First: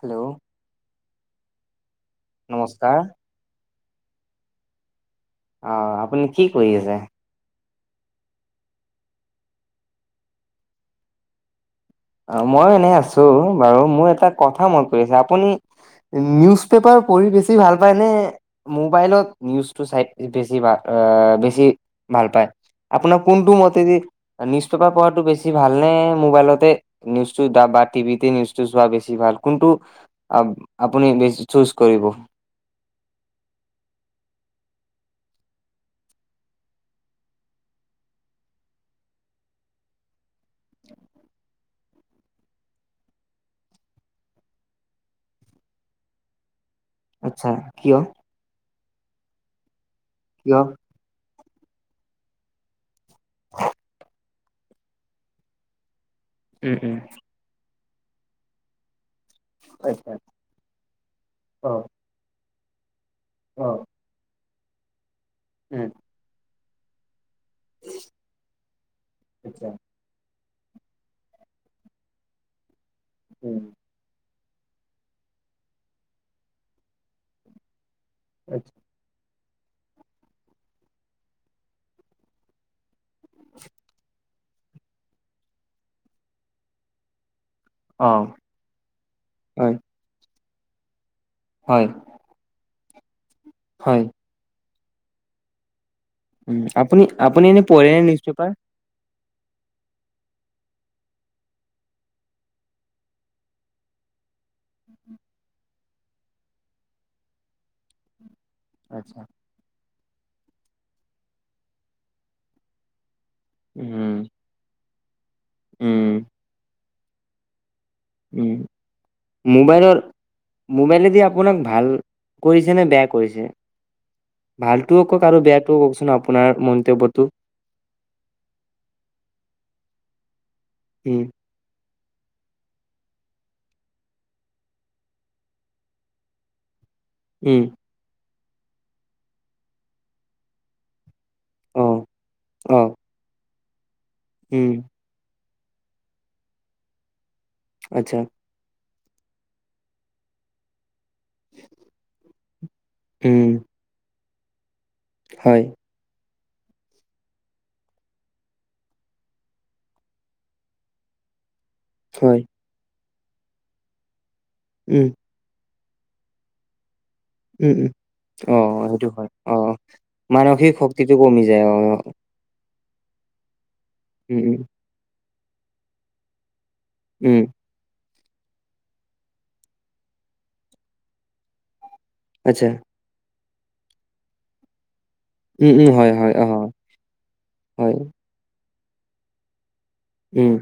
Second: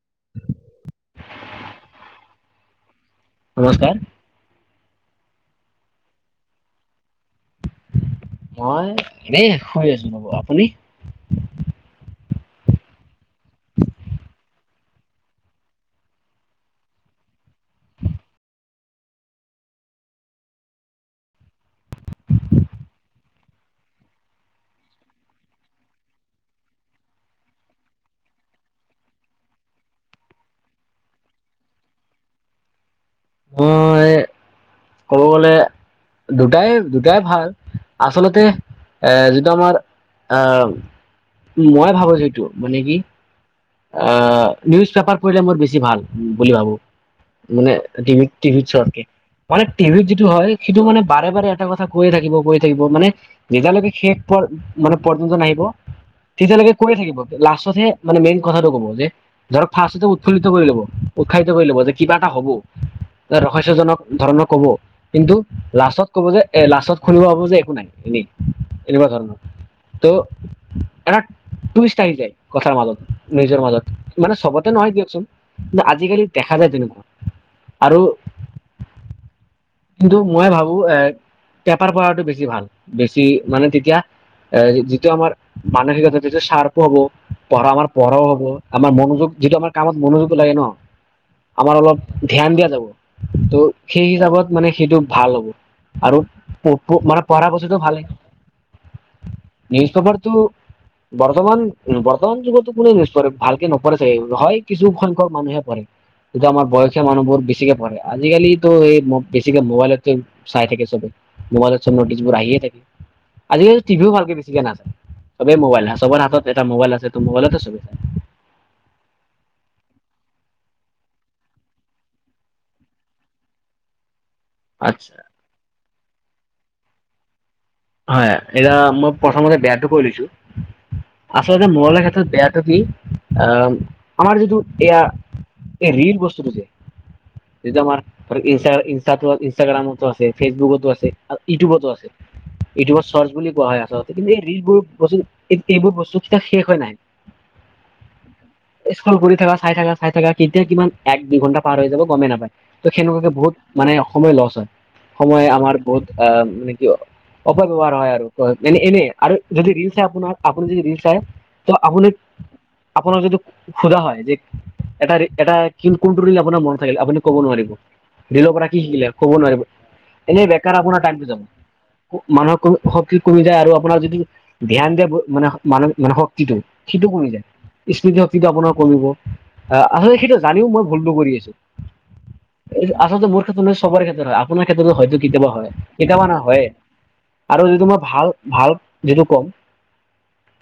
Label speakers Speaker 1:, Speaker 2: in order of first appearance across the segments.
Speaker 1: Hello নমস্কাৰ!
Speaker 2: নমস্কাৰ!
Speaker 1: অ আপুনি কি কৰি আছে?
Speaker 2: মই এ শুই আছো ৰব। আপুনি?
Speaker 1: অ মই এনে আছো বাৰু মোৰ এটা কথা মন পৰিছে আপুনি নিউজ পেপাৰ পঢ়ি বেছি ভাল পায় নে? মোবাইলত নিউজটো চাই দেখিবা আ বেছি ভাল পায়। আপোনাৰ কোনটো মতেদি নিউজ পেপাৰ পঢ়াটো বেছি ভালনেে মোবাইলতে নিউজটো বা টিভিতে নিউজটো চোৱা বেছি ভাল কোনু আপুনি বেছি চুজ কৰি দিব
Speaker 2: অ এই ক'ব গলে দুটাই দুটাই ভাল আচলতে এ যিটো আমাৰ আহ মই ভাবো যিটো মানে কি আহ নিউজ পেপাৰ পঢ়লে মই বেছি ভাল বুলি ভাবো।
Speaker 1: আচ্ছা
Speaker 2: মান
Speaker 1: কিয়
Speaker 2: ভিত টিভিত চৰক মানে টিভিত যিটো হয়
Speaker 1: কিয়
Speaker 2: সেইটো মানে বাৰে বাৰে টা কথা কৈয়ে থাকিব কৈ থাকিব মানে নিজালৈকে শেষ মানে পৰ্যন্ত নাহিব। তেতিয়ালৈকে
Speaker 1: উম
Speaker 2: কৈ
Speaker 1: উম
Speaker 2: থাকিব লাষ্টতহে মানে মেইন কথাটো ক'ব যে ধৰক ফাৰ্ষ্টতে
Speaker 1: আচ্ছা
Speaker 2: উৎফুল্লিত কৰি লব উৎসাহিত কৰি
Speaker 1: অ
Speaker 2: লব যে কিবা এটা হব।
Speaker 1: অ
Speaker 2: ৰহস্যজনক ধৰণৰ কব কিন্তু
Speaker 1: উম
Speaker 2: লাষ্টত কব যে এ লাষ্টত শুনিব একো নাই এনেই এনেকুৱা ধৰণৰ
Speaker 1: আচ্ছা
Speaker 2: তৌ এটা টাইষ্ট আহি যায় কথাৰ মাজত
Speaker 1: উম
Speaker 2: নিজৰ মাজত মানে চবতে নহয় দিয়কচোন কিন্ত আজিকালি দেখা যায় তেনেকুৱা আৰু
Speaker 1: [unintelligible]
Speaker 2: কিন্তু মই ভাবো এ পেপাৰ প়ো বেছি ভাল বেছি মানে তেতিয়া আহ যিটো আমাৰ মানসিকতা যিটোয়া সাৰ্প হব। পঢ়া আমাৰ
Speaker 1: অ
Speaker 2: পঢ়াও হ'ব আমাৰ মনোযোগ যিটো আাৰ
Speaker 1: হয়
Speaker 2: কামত মনোযোগ লাগে ন। আমাৰ
Speaker 1: হয়
Speaker 2: অলপ ধ্যান দিয়া যাব ত'
Speaker 1: হয়
Speaker 2: সেই হিচাপত মানে সেইটো ভাল হ'ব আৰু
Speaker 1: উম আপুনি
Speaker 2: মানে
Speaker 1: আপুনি
Speaker 2: পঢ়া
Speaker 1: এনে
Speaker 2: টো
Speaker 1: পঢ়েনে
Speaker 2: ভালে
Speaker 1: নিউজ পেপাৰ?
Speaker 2: নিউজ পেপাৰটো বৰ্তমান বৰ্তমান যুগতো কোনে নিৰে ভালকে নপৰে চাগ হয় কিছু সংখ্যক মানুহে পৰে। এটো আমাৰ বয়সীয়া মানুহবোৰ বেছিকে প়ঢে আজিকালি টো
Speaker 1: আচ্ছা।
Speaker 2: স বেছিকে মোবাইলতো চাই থাকে চবে মোবাইলত চব ন'টিছবোৰ আহিয়ে থাকে। আজিকালি টিভিও
Speaker 1: উম
Speaker 2: ভালকে বেছিকে নাচায়। চবে মোৱাইল
Speaker 1: উম
Speaker 2: চবৰ হাতত এটা মোৱাইল আছে মোৱাইল চাব
Speaker 1: উম মোৱাইলৰ মোবাইলেদি আপোনাক ভাল কৰিছেনেে বেয়া কৰিছে ভালটোও
Speaker 2: আচ্ছা
Speaker 1: কওক আৰু বেয়াটোও কওকচোন আপোনাৰ মন্তব্যটো।
Speaker 2: হয় এতিয়া মই প্ৰথমতে বেয়াটো কৈ লৈছো
Speaker 1: উম
Speaker 2: আচলতে মোৱাইলৰ ক্ষেত্ৰত বেয়াটো কি অ আমাৰ যিটো এয়া এই ৰি বস্তুটো যে
Speaker 1: উম
Speaker 2: এইটো আমাৰ [unintelligible] ইষ্টা ইষ্টা ইনষ্টটাগ্ৰামতো আছে ফেছবুকতো আছে আৰু
Speaker 1: অ
Speaker 2: ইউটউবতো আছে
Speaker 1: অ
Speaker 2: ইউটিউবত চাৰ্চ বুলি কোৱা হয় আচলতে, কিন্তু এই
Speaker 1: উম
Speaker 2: ৰিলোৰ বস্তু এইবোৰ বস্তু শেষ হয় নাই।
Speaker 1: আচ্ছা
Speaker 2: স্কুল ঘূৰি থাকা চাই থাকা চাই থাকা কেতিয়া কিমান এক দুই ঘণ্টা পাৰ হৈ যাব গমেই নাপায় ত সেনেকুৱাকে
Speaker 1: উম
Speaker 2: বহুত মানে সময় লছ হয় সময়
Speaker 1: হয়
Speaker 2: আমাৰ বহুত আহ মানে কি অপব্যৱহাৰ হয় আৰু মানে এনেই আৰু যদি ৰি'ল আপোনাৰ আপুনি যদি ৰি'ল চাই ত আপুনি
Speaker 1: হয়
Speaker 2: আপোনাৰ যদি সুধা হয় যে
Speaker 1: উম
Speaker 2: এটা এটা কিন্তু কোনটো ৰিলে আপোনাৰ মনত থাকিল আপুনি ক'ব নোৱাৰিব
Speaker 1: উম উম
Speaker 2: ৰি'লৰ
Speaker 1: অ
Speaker 2: পৰা কি শিকিলে
Speaker 1: সেইটো হয়
Speaker 2: ক'ব
Speaker 1: অ
Speaker 2: নোৱাৰিব এনে
Speaker 1: মানসিক
Speaker 2: বেকাৰ আপোনাৰ
Speaker 1: শক্তিটো
Speaker 2: টাইমটো যাব।
Speaker 1: কমি যায় অ
Speaker 2: মানুহৰ ক শক্তি কমি যায় আৰু আপোনাৰ যিটো
Speaker 1: উম উম
Speaker 2: ধ্যান দিয়ে মানে মানুহ মানে শক্তিটো সিটো কমি
Speaker 1: উম
Speaker 2: যায় স্মৃতি শক্তিটো আপোনাৰ কমিব আহ আচলতে সেইটো জানিও মই ভুলতটো কৰি আছো
Speaker 1: আচ্ছা
Speaker 2: [unintelligible] আচলতে মোৰ ক্ষেত্ৰত নহয় সবাৰ ক্ষেত্ৰত হয় আপোনাৰ ক্ষেত্ৰতো হয়তো কেতিয়াবা হয়
Speaker 1: উম উম
Speaker 2: কেতিয়াবা
Speaker 1: হয়
Speaker 2: না
Speaker 1: অ
Speaker 2: হয়য়েই আৰু যিটো
Speaker 1: হয়
Speaker 2: মই ভাল ভাল যিটো কম
Speaker 1: উম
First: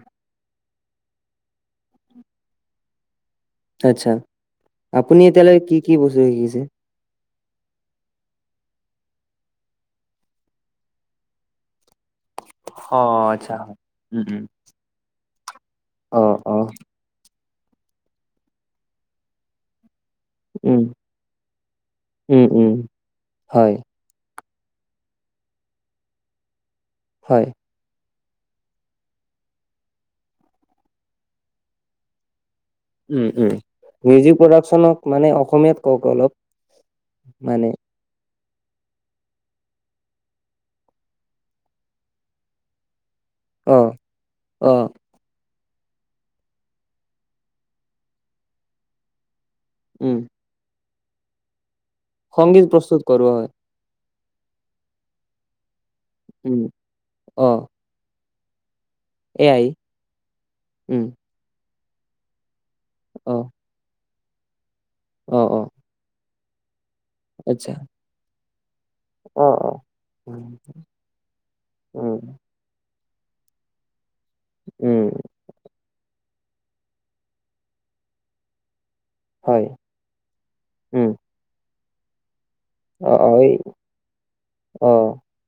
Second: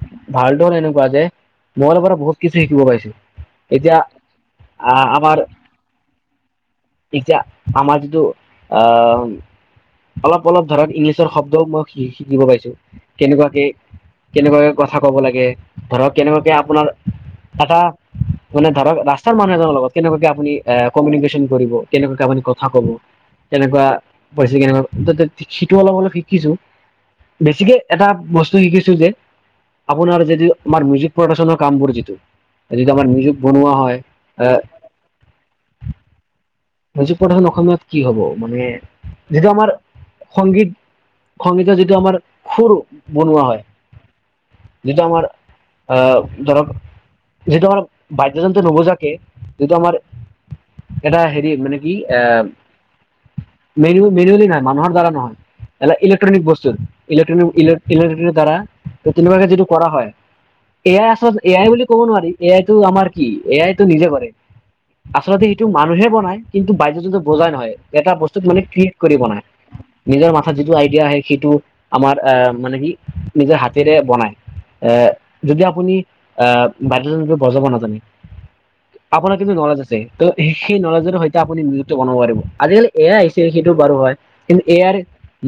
Speaker 2: ভাল এনেকুৱা যে মবাইলৰ পৰা বহুত কিছু শিকিব পাইছো এতিয়া
Speaker 1: আচ্ছা
Speaker 2: আহ
Speaker 1: আপুনি
Speaker 2: আমাৰ
Speaker 1: এতিয়ালৈকে কি কি বস্তু শিকিছে
Speaker 2: এতিয়া আমাৰ যিটো আহ অলপ অলপ ধৰক ইংলিছৰ শব্দও মই শিকিব পাইছো
Speaker 1: অ আচ্ছা
Speaker 2: কেনেকুৱাকে
Speaker 1: হয় উম উম
Speaker 2: কেনেকুৱাকে কথা কব লাগে ধৰক
Speaker 1: অ
Speaker 2: কেনেকুৱাকে
Speaker 1: অ
Speaker 2: আপোনাৰ এটা মানে ধৰক ৰাস্তাৰ মানুহ এজনৰ লগত কেনেকুৱাকে আপুনি
Speaker 1: উম
Speaker 2: কমিউনিকেশন কৰিব কেনেকুৱাকে আপুনি
Speaker 1: উম
Speaker 2: কথা
Speaker 1: উম
Speaker 2: ক'ব,
Speaker 1: হয়
Speaker 2: তেনেকুৱা পাইছে কেনেকুৱা সিটো অলপ অলপ শিকিছো
Speaker 1: হয়
Speaker 2: বেছিকে এটা বস্তু শিকিছো যে আপোনাৰ যদি আমাৰ মিউজিক প্ৰডাকচনৰ কামবোৰ যিটো যিটো আমাৰ
Speaker 1: উম
Speaker 2: মিউজিক
Speaker 1: উম
Speaker 2: বনোৱা হয়
Speaker 1: মিউজিক
Speaker 2: আহ
Speaker 1: প্ৰডাকচনক মানে অসমীয়াত কওক অলপ
Speaker 2: বুজি প্ৰধান
Speaker 1: মানে
Speaker 2: অসমীয়াত কি হ'ব? [unintelligible] মানে যিটো আমাৰ সংগীত সংগীতৰ যিটো আমাৰ খুৰ বনোৱা হয়
Speaker 1: অ অ
Speaker 2: যিটো আমাৰ আহ ধৰক যিহেতু আমাৰ বাদ্যযন্ত্ৰ নৱজাকে এইটো আমাৰ
Speaker 1: উম
Speaker 2: এটা হেৰি মানে কি এ
Speaker 1: সংগীত প্ৰস্তুত কৰোৱা হয়
Speaker 2: মেল মেনুৱেলি নহয় মানুহৰ দ্বাৰা নহয় এটা ইলেক্ট্ৰনিক
Speaker 1: উম
Speaker 2: বস্তু
Speaker 1: অ
Speaker 2: ইলেকট্ৰনিক ইলেকট্ৰিক দ্বাৰা ত তেনেকুৱাকে
Speaker 1: এয়াই
Speaker 2: যিটো কৰা হয়
Speaker 1: উম
Speaker 2: এ আই আচলতে এ আই বুলি ক'ব নোৱাৰি এ আই টো আমাৰ কি
Speaker 1: অ
Speaker 2: এ আইতো নিজে কৰে
Speaker 1: অ
Speaker 2: আচলতে
Speaker 1: অ
Speaker 2: সেইটো মানুহে বনাই কিন্তু [unintelligible] বজাই
Speaker 1: আচ্ছা
Speaker 2: নহয় এটা বস্তুত মানে কি কৰিব নাই
Speaker 1: অ অ
Speaker 2: নিজৰ
Speaker 1: উম
Speaker 2: মাথাত যিটো আইডিয়া আহে সেইটো আমাৰ
Speaker 1: উম
Speaker 2: আহ মানে কি নিজৰ হাতেৰে বনাই
Speaker 1: উম,
Speaker 2: এৰ যদি আপুনি আহ বাদ্যযন্ত্ৰ বজাৱ নাজানে আপোনাৰ কিন্তু
Speaker 1: হয়
Speaker 2: নলেজ আছে ত সেই
Speaker 1: উম
Speaker 2: নলেজৰ সৈতে আপুনি নিযুক্ত বনাব পাৰিব [unintelligible] আজিকালি
Speaker 1: অ
Speaker 2: এয়া
Speaker 1: অ
Speaker 2: আহিছিল
Speaker 1: এই
Speaker 2: সেইটো বাৰু হয় কিন্তু
Speaker 1: অ
Speaker 2: এয়াৰ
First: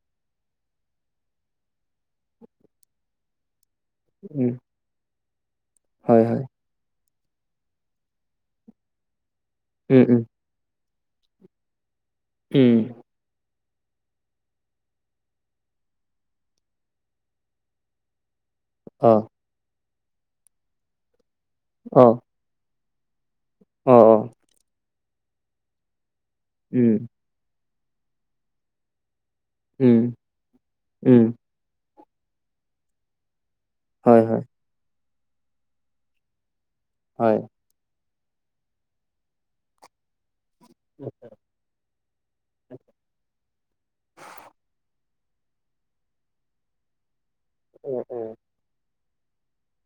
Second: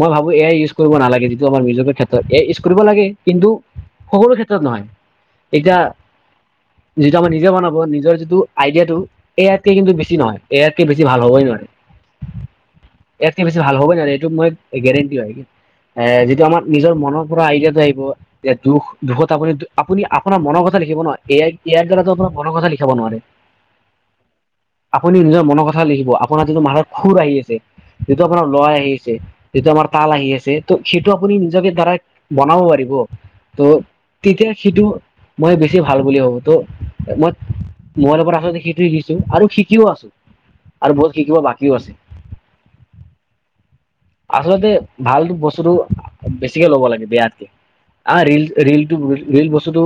Speaker 2: মই ভাবো এয়াই ইউজ কৰিব নালাগে যিটো আমাৰ মিউজিকৰ ক্ষেত্ৰত এ ইউজ কৰিব লাগে কিন্তু সকলো
Speaker 1: উম
Speaker 2: ক্ষেত্ৰত নহয় এতিয়া
Speaker 1: হয় হয়
Speaker 2: নিজা আমাৰ নিজে বনাব, নিজৰ যিটো আইডিয়াটো, এই আয়াতকে কিন্তু
Speaker 1: উম
Speaker 2: বেছি
Speaker 1: উম
Speaker 2: মাৰ‌ হয় বেছি ভাল হ'বই নোৱাৰে
Speaker 1: উম
Speaker 2: ইয়াতকে বেছি ভাল হ'ব ন এইটো মই গেৰেণ্টি হয় কি এ যিটো আমাৰ নিজৰ মনৰ পৰা আইডিয়াটো আহিব। যে দুখ
Speaker 1: অ
Speaker 2: দুখত আপুনি আপোনাৰ মনৰ কথা লিখিব ন এআই এআই দ্বাৰা
Speaker 1: অ
Speaker 2: আপোনাৰ কথা লিখিব খাব নোৱাৰে
Speaker 1: অ অ
Speaker 2: আপুনি নিজৰ মনৰ কথা লিখিব আপোনাৰ যিটো মানত
Speaker 1: উম
Speaker 2: খুৰ আহি আছে যিটো আপোনাৰ লৰা আহি আছে যিটো আমাৰ
Speaker 1: উম
Speaker 2: তাল আহি আছে ত সেইটো
Speaker 1: উম
Speaker 2: আপুনি নিজকে ধাৰাই বনাব পাৰিব ত'
Speaker 1: হয় হয়
Speaker 2: তেতিয়া সিটো মই বেছি ভাল বুলি ভাবো ত'
Speaker 1: হয়
Speaker 2: মই মোবাইলৰ পৰা আচলতে সেইটোৱে শিকছো আৰু শিকিও আছো। আৰু বহুত
Speaker 1: উম
Speaker 2: কি কিব বাকীওঁ আছে আচলতে। ভাল বস্তুতটো বেছিকে ল'ব লাগে বেয়াতকে
Speaker 1: উম
Speaker 2: অঁ
Speaker 1: উম
Speaker 2: ৰি'ল ৰি'ল টো। ৰিল বস্তুটো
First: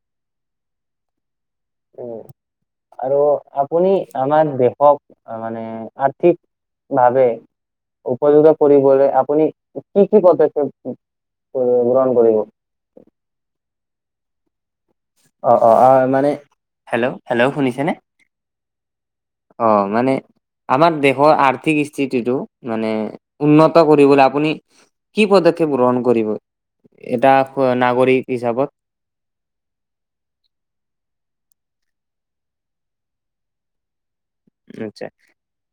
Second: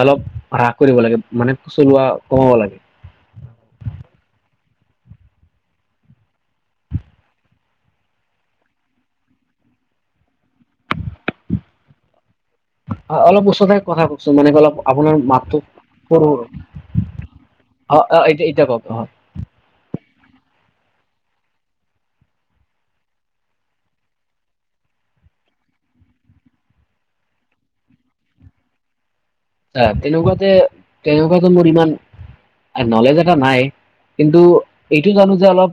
Speaker 2: অলপ হ্ৰাস কৰিব লাগে। মানে চলোৱা
Speaker 1: উম।
Speaker 2: কমাব লাগে।
Speaker 1: আৰু আপুনি আমাৰ দেশক মানে আৰ্থিক ভাৱে। উপযোগ কৰি আপুনি কি কি পথা।
Speaker 2: হয় অলপ ওচৰতে কথা কওঁকচোন মানে অলপ আপোনাৰ
Speaker 1: অ
Speaker 2: মাত্ৰ
Speaker 1: অ অ
Speaker 2: প
Speaker 1: মানে হেল্ল' হেল্ল' শুনিছেনে
Speaker 2: অ
Speaker 1: অঁ মানে আমাৰ। দেশৰ আৰ্থিক স্থিতিটো মানে উন্নত কৰিবলৈ আপুনি। কি পদক্ষেপ গ্ৰহণ কৰিব এটা নাগৰিক হিচাপত।
Speaker 2: আহ তেনেকুৱাতে তেনেকুৱাতে মোৰ ইমান নলেজ এটা নাই। কিন্তু
Speaker 1: আচ্ছা।
Speaker 2: এইটো জানো যে অলপ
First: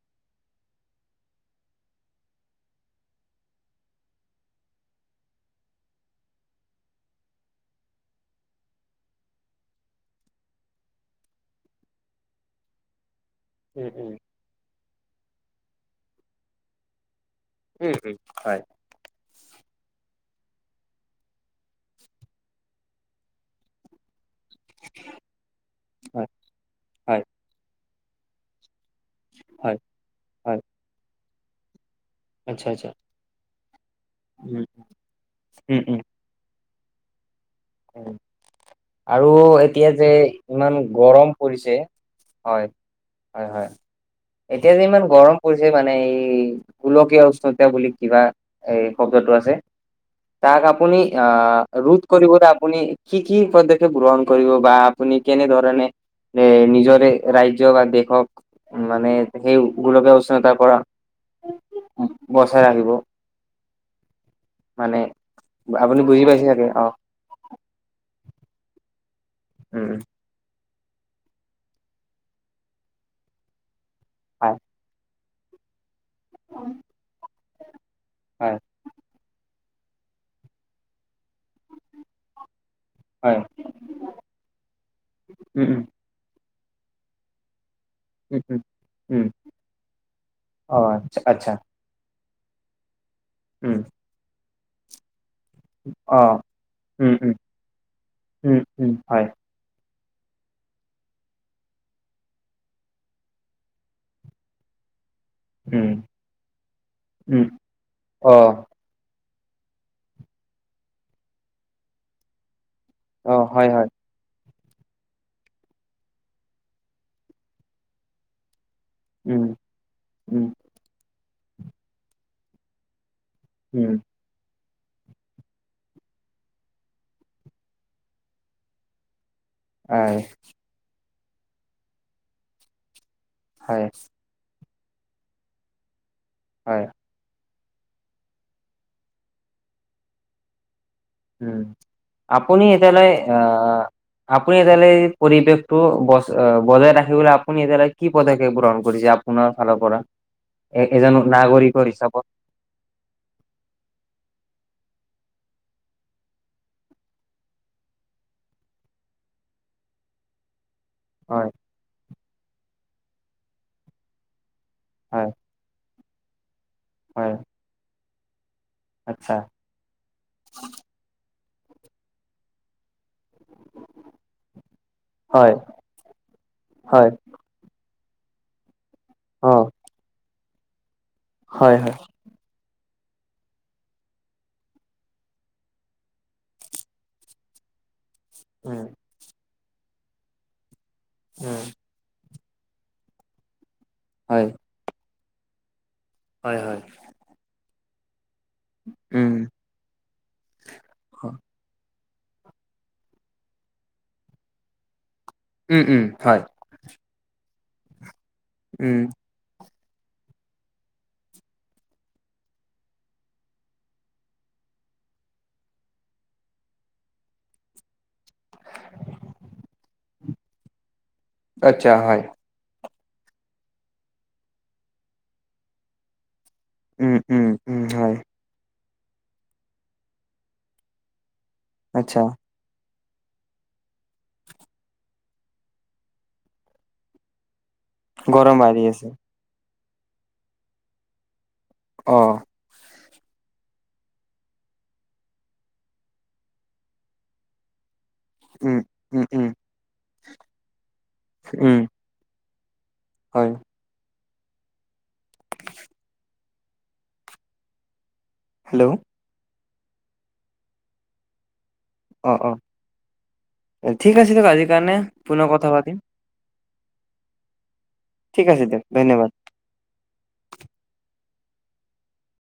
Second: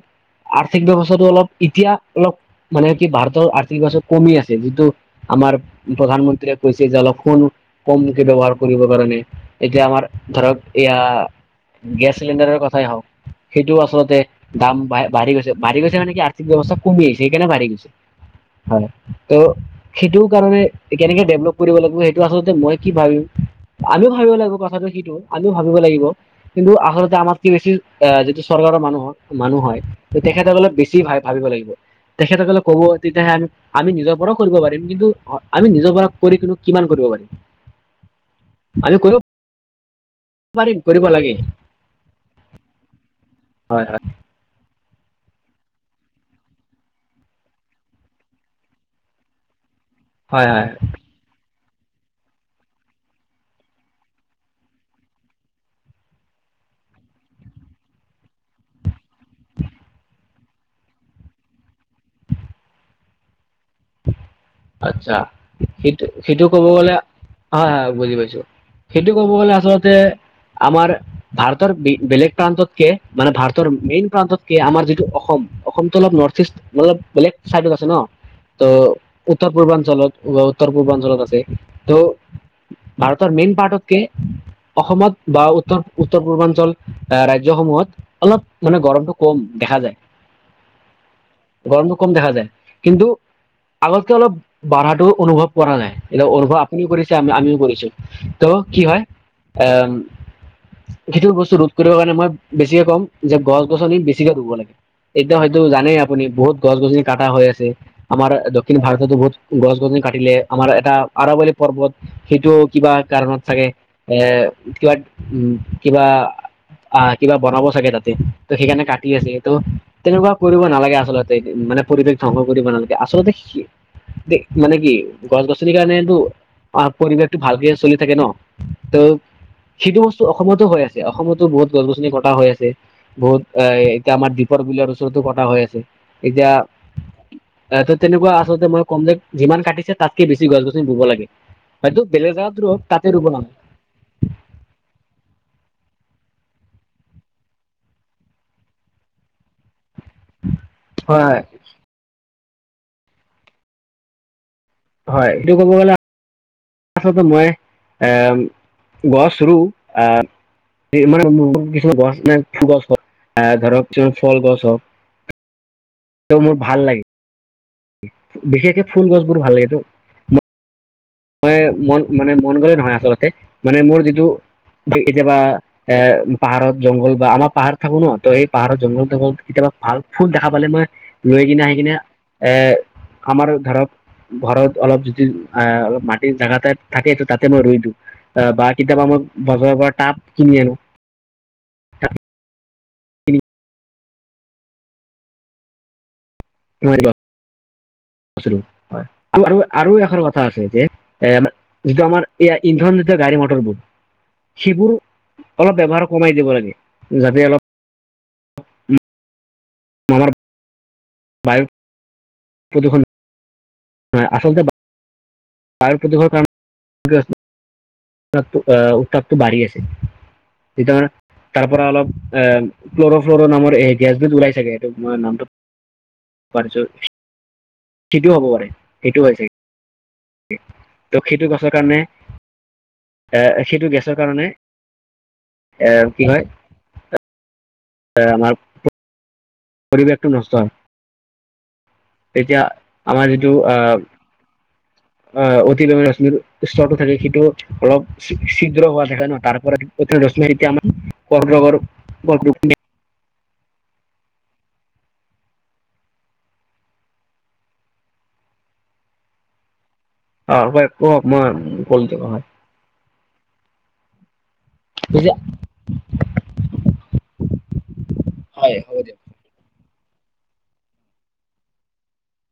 Speaker 2: আৰ্থিক ব্যৱস্থাটো অলপ এতিয়া অলপ মানে কি ভাৰতৰ আৰ্থিক ব্যৱস্থা কমি আছে যিটো আমাৰ আমাৰ প্ৰধানমন্ত্ৰীয়ে কৈছে যে অলপ ফোন কমকে ব্যৱহাৰ। কৰিব কাৰণে এতিয়া আমাৰ ধৰক এয়া গেছ চিলিণ্ডাৰৰ কথাই হওঁক। সেইটোওঁ
Speaker 1: উম উম।
Speaker 2: আচলতে দাম বাঢ়ি বাঢ়ি গৈছে বাঢ়ি গৈছে মানে কি আৰ্থিক ব্যৱস্থা কমি আহিছে। সেইকাৰনে বাঢ়ি গৈছে,
Speaker 1: উম উম
Speaker 2: হয়। ত' সেইটোৰ কাৰণে কেনেকে ডেভলপ কৰিব লাগিব সেইটোৱেই আচলতে মই কি ভাবিম আমিও ভাবিব লাগিব কথাটো সিটো আমিও ভাবিব লাগিব
Speaker 1: হয়
Speaker 2: কিন্তু আচলতে
Speaker 1: হয়
Speaker 2: আমাক কি বেছি আহ যিটো চৰকাৰৰ মানুহ মানুহ হয় তেখেতসক
Speaker 1: হয়
Speaker 2: অপ বেছি ভাবিব লাগিব। তেখেতসকলে
Speaker 1: আচ্ছা
Speaker 2: ক'ব
Speaker 1: আচ্ছা
Speaker 2: তেতিয়াহে আমি আমি নিজৰ পৰাও কৰিব
Speaker 1: উম
Speaker 2: পাৰিম কিন্তু আমি
Speaker 1: উম
Speaker 2: নিজৰ
Speaker 1: উম।
Speaker 2: পৰা কৰি কিন্তু। কিমান কৰিব পাৰি।
Speaker 1: আৰু এতিয়া যে ইমান
Speaker 2: পাৰিম কৰিব
Speaker 1: গৰম
Speaker 2: লাগে
Speaker 1: পৰিছে হয় হয় হয়। এতিয়া যে ইমান-' গৰম পৰিছে মানে এই গোলকীয়া উষ্ণতা বুলি কিবা এই শব্দটো আছে।
Speaker 2: হয়
Speaker 1: তাক
Speaker 2: হয়
Speaker 1: আপুনি আহ ৰোধ কৰিবলৈ। আপুনি কি কি পদক্ষেপ গ্ৰহণ কৰিব বা আপুনি কেনেধৰণে যে নিজৰ ৰাজ্য বা দেশক মানে সেই গুলকীয় উষ্ণতা ৰ পৰা বচাই আহিব।
Speaker 2: আত্ছা
Speaker 1: আপুনি
Speaker 2: সেইটো
Speaker 1: বুজি
Speaker 2: সেইটো
Speaker 1: পাইছে
Speaker 2: ক'ব
Speaker 1: চাগে অ
Speaker 2: গলে। হয় হয় বুজি পাইছো সেইটো কব গলে
Speaker 1: উম
Speaker 2: আচলতে,
Speaker 1: উম
Speaker 2: আমাৰ ভাৰতৰ বেলেগ প্ৰান্ততকে মানে ভাৰতৰ মেইন প্ৰান্ততকে
Speaker 1: হয়
Speaker 2: আমাৰ যিটো অসম অসমটোো অলপ নৰ্থ ইষ্ট মান অলপ বেলেগ চাইডত আছে ন।
Speaker 1: হয়
Speaker 2: ত উত্তৰ পূৰ্বাঞ্চলত উত্তৰ পূৰ্বাঞ্চলত আছে ত ভাৰতৰ
Speaker 1: হয়
Speaker 2: মেইন পাৰ্টতকে অসমত বা
Speaker 1: উম
Speaker 2: উত্তৰ
Speaker 1: উম
Speaker 2: উত্তৰ পূৰ্বাঞ্চল। আহ ৰাজ্যসমূহত। অলপ
Speaker 1: উম উম
Speaker 2: মানে গৰমটো
Speaker 1: উম
Speaker 2: কম দেখা যায়
Speaker 1: অ আচ্ছা আচ্ছা
Speaker 2: গৰমটো কম দেখা যায়। কিন্তু
Speaker 1: উম
Speaker 2: আগতকে অলপ বাধাটো অনুভৱ কৰা যায়
Speaker 1: অ
Speaker 2: এয়া অৰ্ভ আপুনিও কৰিছে
Speaker 1: উম উম
Speaker 2: আমিও কৰিছো ত'
Speaker 1: উম
Speaker 2: কি
Speaker 1: উম
Speaker 2: হয় এ। খিটোৰ বস্তু ৰোধ কৰিব কাৰণে মই বেছিকে ক'ম যে গছ গছনি বেছিকে ৰুব লাগে। এতিয়া হয়তো
Speaker 1: উম
Speaker 2: জানেই আপুনি বহুত গছ গছনি কাটা
Speaker 1: উম
Speaker 2: হৈ আছে আমাৰ
Speaker 1: অ
Speaker 2: দক্ষিণ ভাৰতত বহুত গছ গছনি কাটিলে আমাৰ এটা আৰৱলী পৰ্বত সেইটো, কিবা
Speaker 1: অ
Speaker 2: কাৰণত থাকে
Speaker 1: হয় হয়
Speaker 2: এ কিবা উম কিবা আহ কিবা বনাব চাগে তাতে ত সেইকাৰণে কাটি আছে স
Speaker 1: উম
Speaker 2: তটো তেনেকুৱা
Speaker 1: উম
Speaker 2: কৰিব নালাগে আচলতে মানে পৰিৱেশ ধ্বংস কৰিব নালাগে
Speaker 1: উম
Speaker 2: আচলতে, মানে কি গছ গছনিৰ কাৰণেটো অ পৰিৱেশটো ভালকে চলি থাকে ন ত সেইটো
Speaker 1: হয়
Speaker 2: বস্তু অসমতো হৈ আছে অসমতো বহুত গছ গছনি কটা হৈ আছে বহুত এ
Speaker 1: হয়
Speaker 2: এতিয়া আমাৰ দিপৰ বিলৰ ওচৰতো কটা হৈ আছে এতিয়া
Speaker 1: হয়
Speaker 2: আহ ত তেনেকুৱা আচলতে মই কম যেক যিমান কাটিছে তাতকে বেছি গছ
Speaker 1: উম
Speaker 2: [unintelligible]
Speaker 1: আপুনি
Speaker 2: ৰুৱক তাতে
Speaker 1: এতিয়ালৈ
Speaker 2: ৰুব নালাগে
Speaker 1: আহ আপুনি এতিয়ালৈ এই পৰিৱেশটো ব অ বজাই ৰাখিবলৈ আপুনি এতিয়ালৈ কি পদক্ষেপ গ্ৰহণ কৰিছে আপোনাৰ ফালৰ পৰা এ এজন
Speaker 2: হয় হয়
Speaker 1: নাগৰিকৰ হিচাপত
Speaker 2: হয় এইটো ক'ব গ'লে, আচলতে মই এ গছ ৰু আহ মানে
Speaker 1: হয়
Speaker 2: কিছুমান গছ ন ফুল গছ হওক আহ ধৰক ফল গছ হওক
Speaker 1: হয়
Speaker 2: তেওঁ মোৰ ভাল লাগে
Speaker 1: হয়
Speaker 2: বিশেষকে ফুল
Speaker 1: আচ্ছা
Speaker 2: গছবোৰ ভাল লাগেতো মই মন মানে মন গ'লে নহয় আচলতে, মানে মোৰ যিটো কেতিয়াবা
Speaker 1: হয়
Speaker 2: এ পাহাৰত
Speaker 1: হয়
Speaker 2: জংঘল বা আমাৰ পাহাৰত থাকো ন ত এই পাহাৰৰ জংঘল জঘল
Speaker 1: অ
Speaker 2: কেতিয়াবা ভাল ফুল দেখা পালে মই লৈ কিনে আহি
Speaker 1: হয়
Speaker 2: কিনে
Speaker 1: হয়
Speaker 2: এ আমাৰ ধৰক ঘৰত অলপ যদি আহ মাটিৰ জোগা থাকেটো তাতে মই ৰুই দিওঁ অ বা
Speaker 1: উম
Speaker 2: কেতিয়াবা মই বজাৰৰ পৰা তাপ কিনি আনো।
Speaker 1: উম
Speaker 2: টাব কিনি
Speaker 1: হয় হয় হয়
Speaker 2: বস্তুটো হয়
Speaker 1: উম
Speaker 2: আৰু আৰু এখন কথা আছে যে এ যিটো আমাৰ এইয়া ইন্ধন জাতীয় গাড়ী মটৰবোৰ সেইবোৰ
Speaker 1: উম
Speaker 2: অলপ
Speaker 1: উম
Speaker 2: ব্যৱহাৰ কমাই
Speaker 1: হয়
Speaker 2: দিব লাগে যাতে অলপ
Speaker 1: উম
Speaker 2: মাৰাৰ [unintelligible] বায়ু প্ৰদুষন আচলতে বায়ুৰ প্ৰদূষৰ কাৰণে উত্তাপ আহ উত্তাপটো বাঢ়ি আছে তেতিয়া তাৰ পৰা
Speaker 1: আচ্ছা
Speaker 2: অলপ
Speaker 1: হয়
Speaker 2: আহ, ক্লৰ' ফ্লৰ নামৰ এ গেছবিত ওলাই চাগে সেটো মই নামটো পাৰছৰ
Speaker 1: উম উম উম হয়
Speaker 2: সেইটোও হ'ব পাৰে সেইটো হয় চাগে ত সেইটো গছৰ কাৰণে
Speaker 1: আচ্ছা
Speaker 2: এ সেইটো গেছৰ কাৰণে এ কি হয়। আমাৰ
Speaker 1: গৰম বাঢ়ি আছে
Speaker 2: পৰিৱেশটো নষ্ট
Speaker 1: অ
Speaker 2: হয় এতিয়া আমাৰ যিটো আহ অহ অতি প্ৰেমে ৰশ্মিৰ স্ততো থাকে সেইটো অলপ
Speaker 1: উম
Speaker 2: চিদ্ৰ হোৱা
Speaker 1: উম
Speaker 2: থাকে ন
Speaker 1: উম
Speaker 2: তাৰপৰা ৰশ্মিতি আমাৰ কৰ
Speaker 1: উম
Speaker 2: [unintelligible]
Speaker 1: হয় হেল্ল'
Speaker 2: অ কয়ক মই [unintelligible]
Speaker 1: অ অ ঠিক আছে দে আজি কাৰণে পুনৰ কথা পাতিম ঠিক আছে
Speaker 2: হয়
Speaker 1: দিয়ক
Speaker 2: হ'ব
Speaker 1: ধন্যবাদ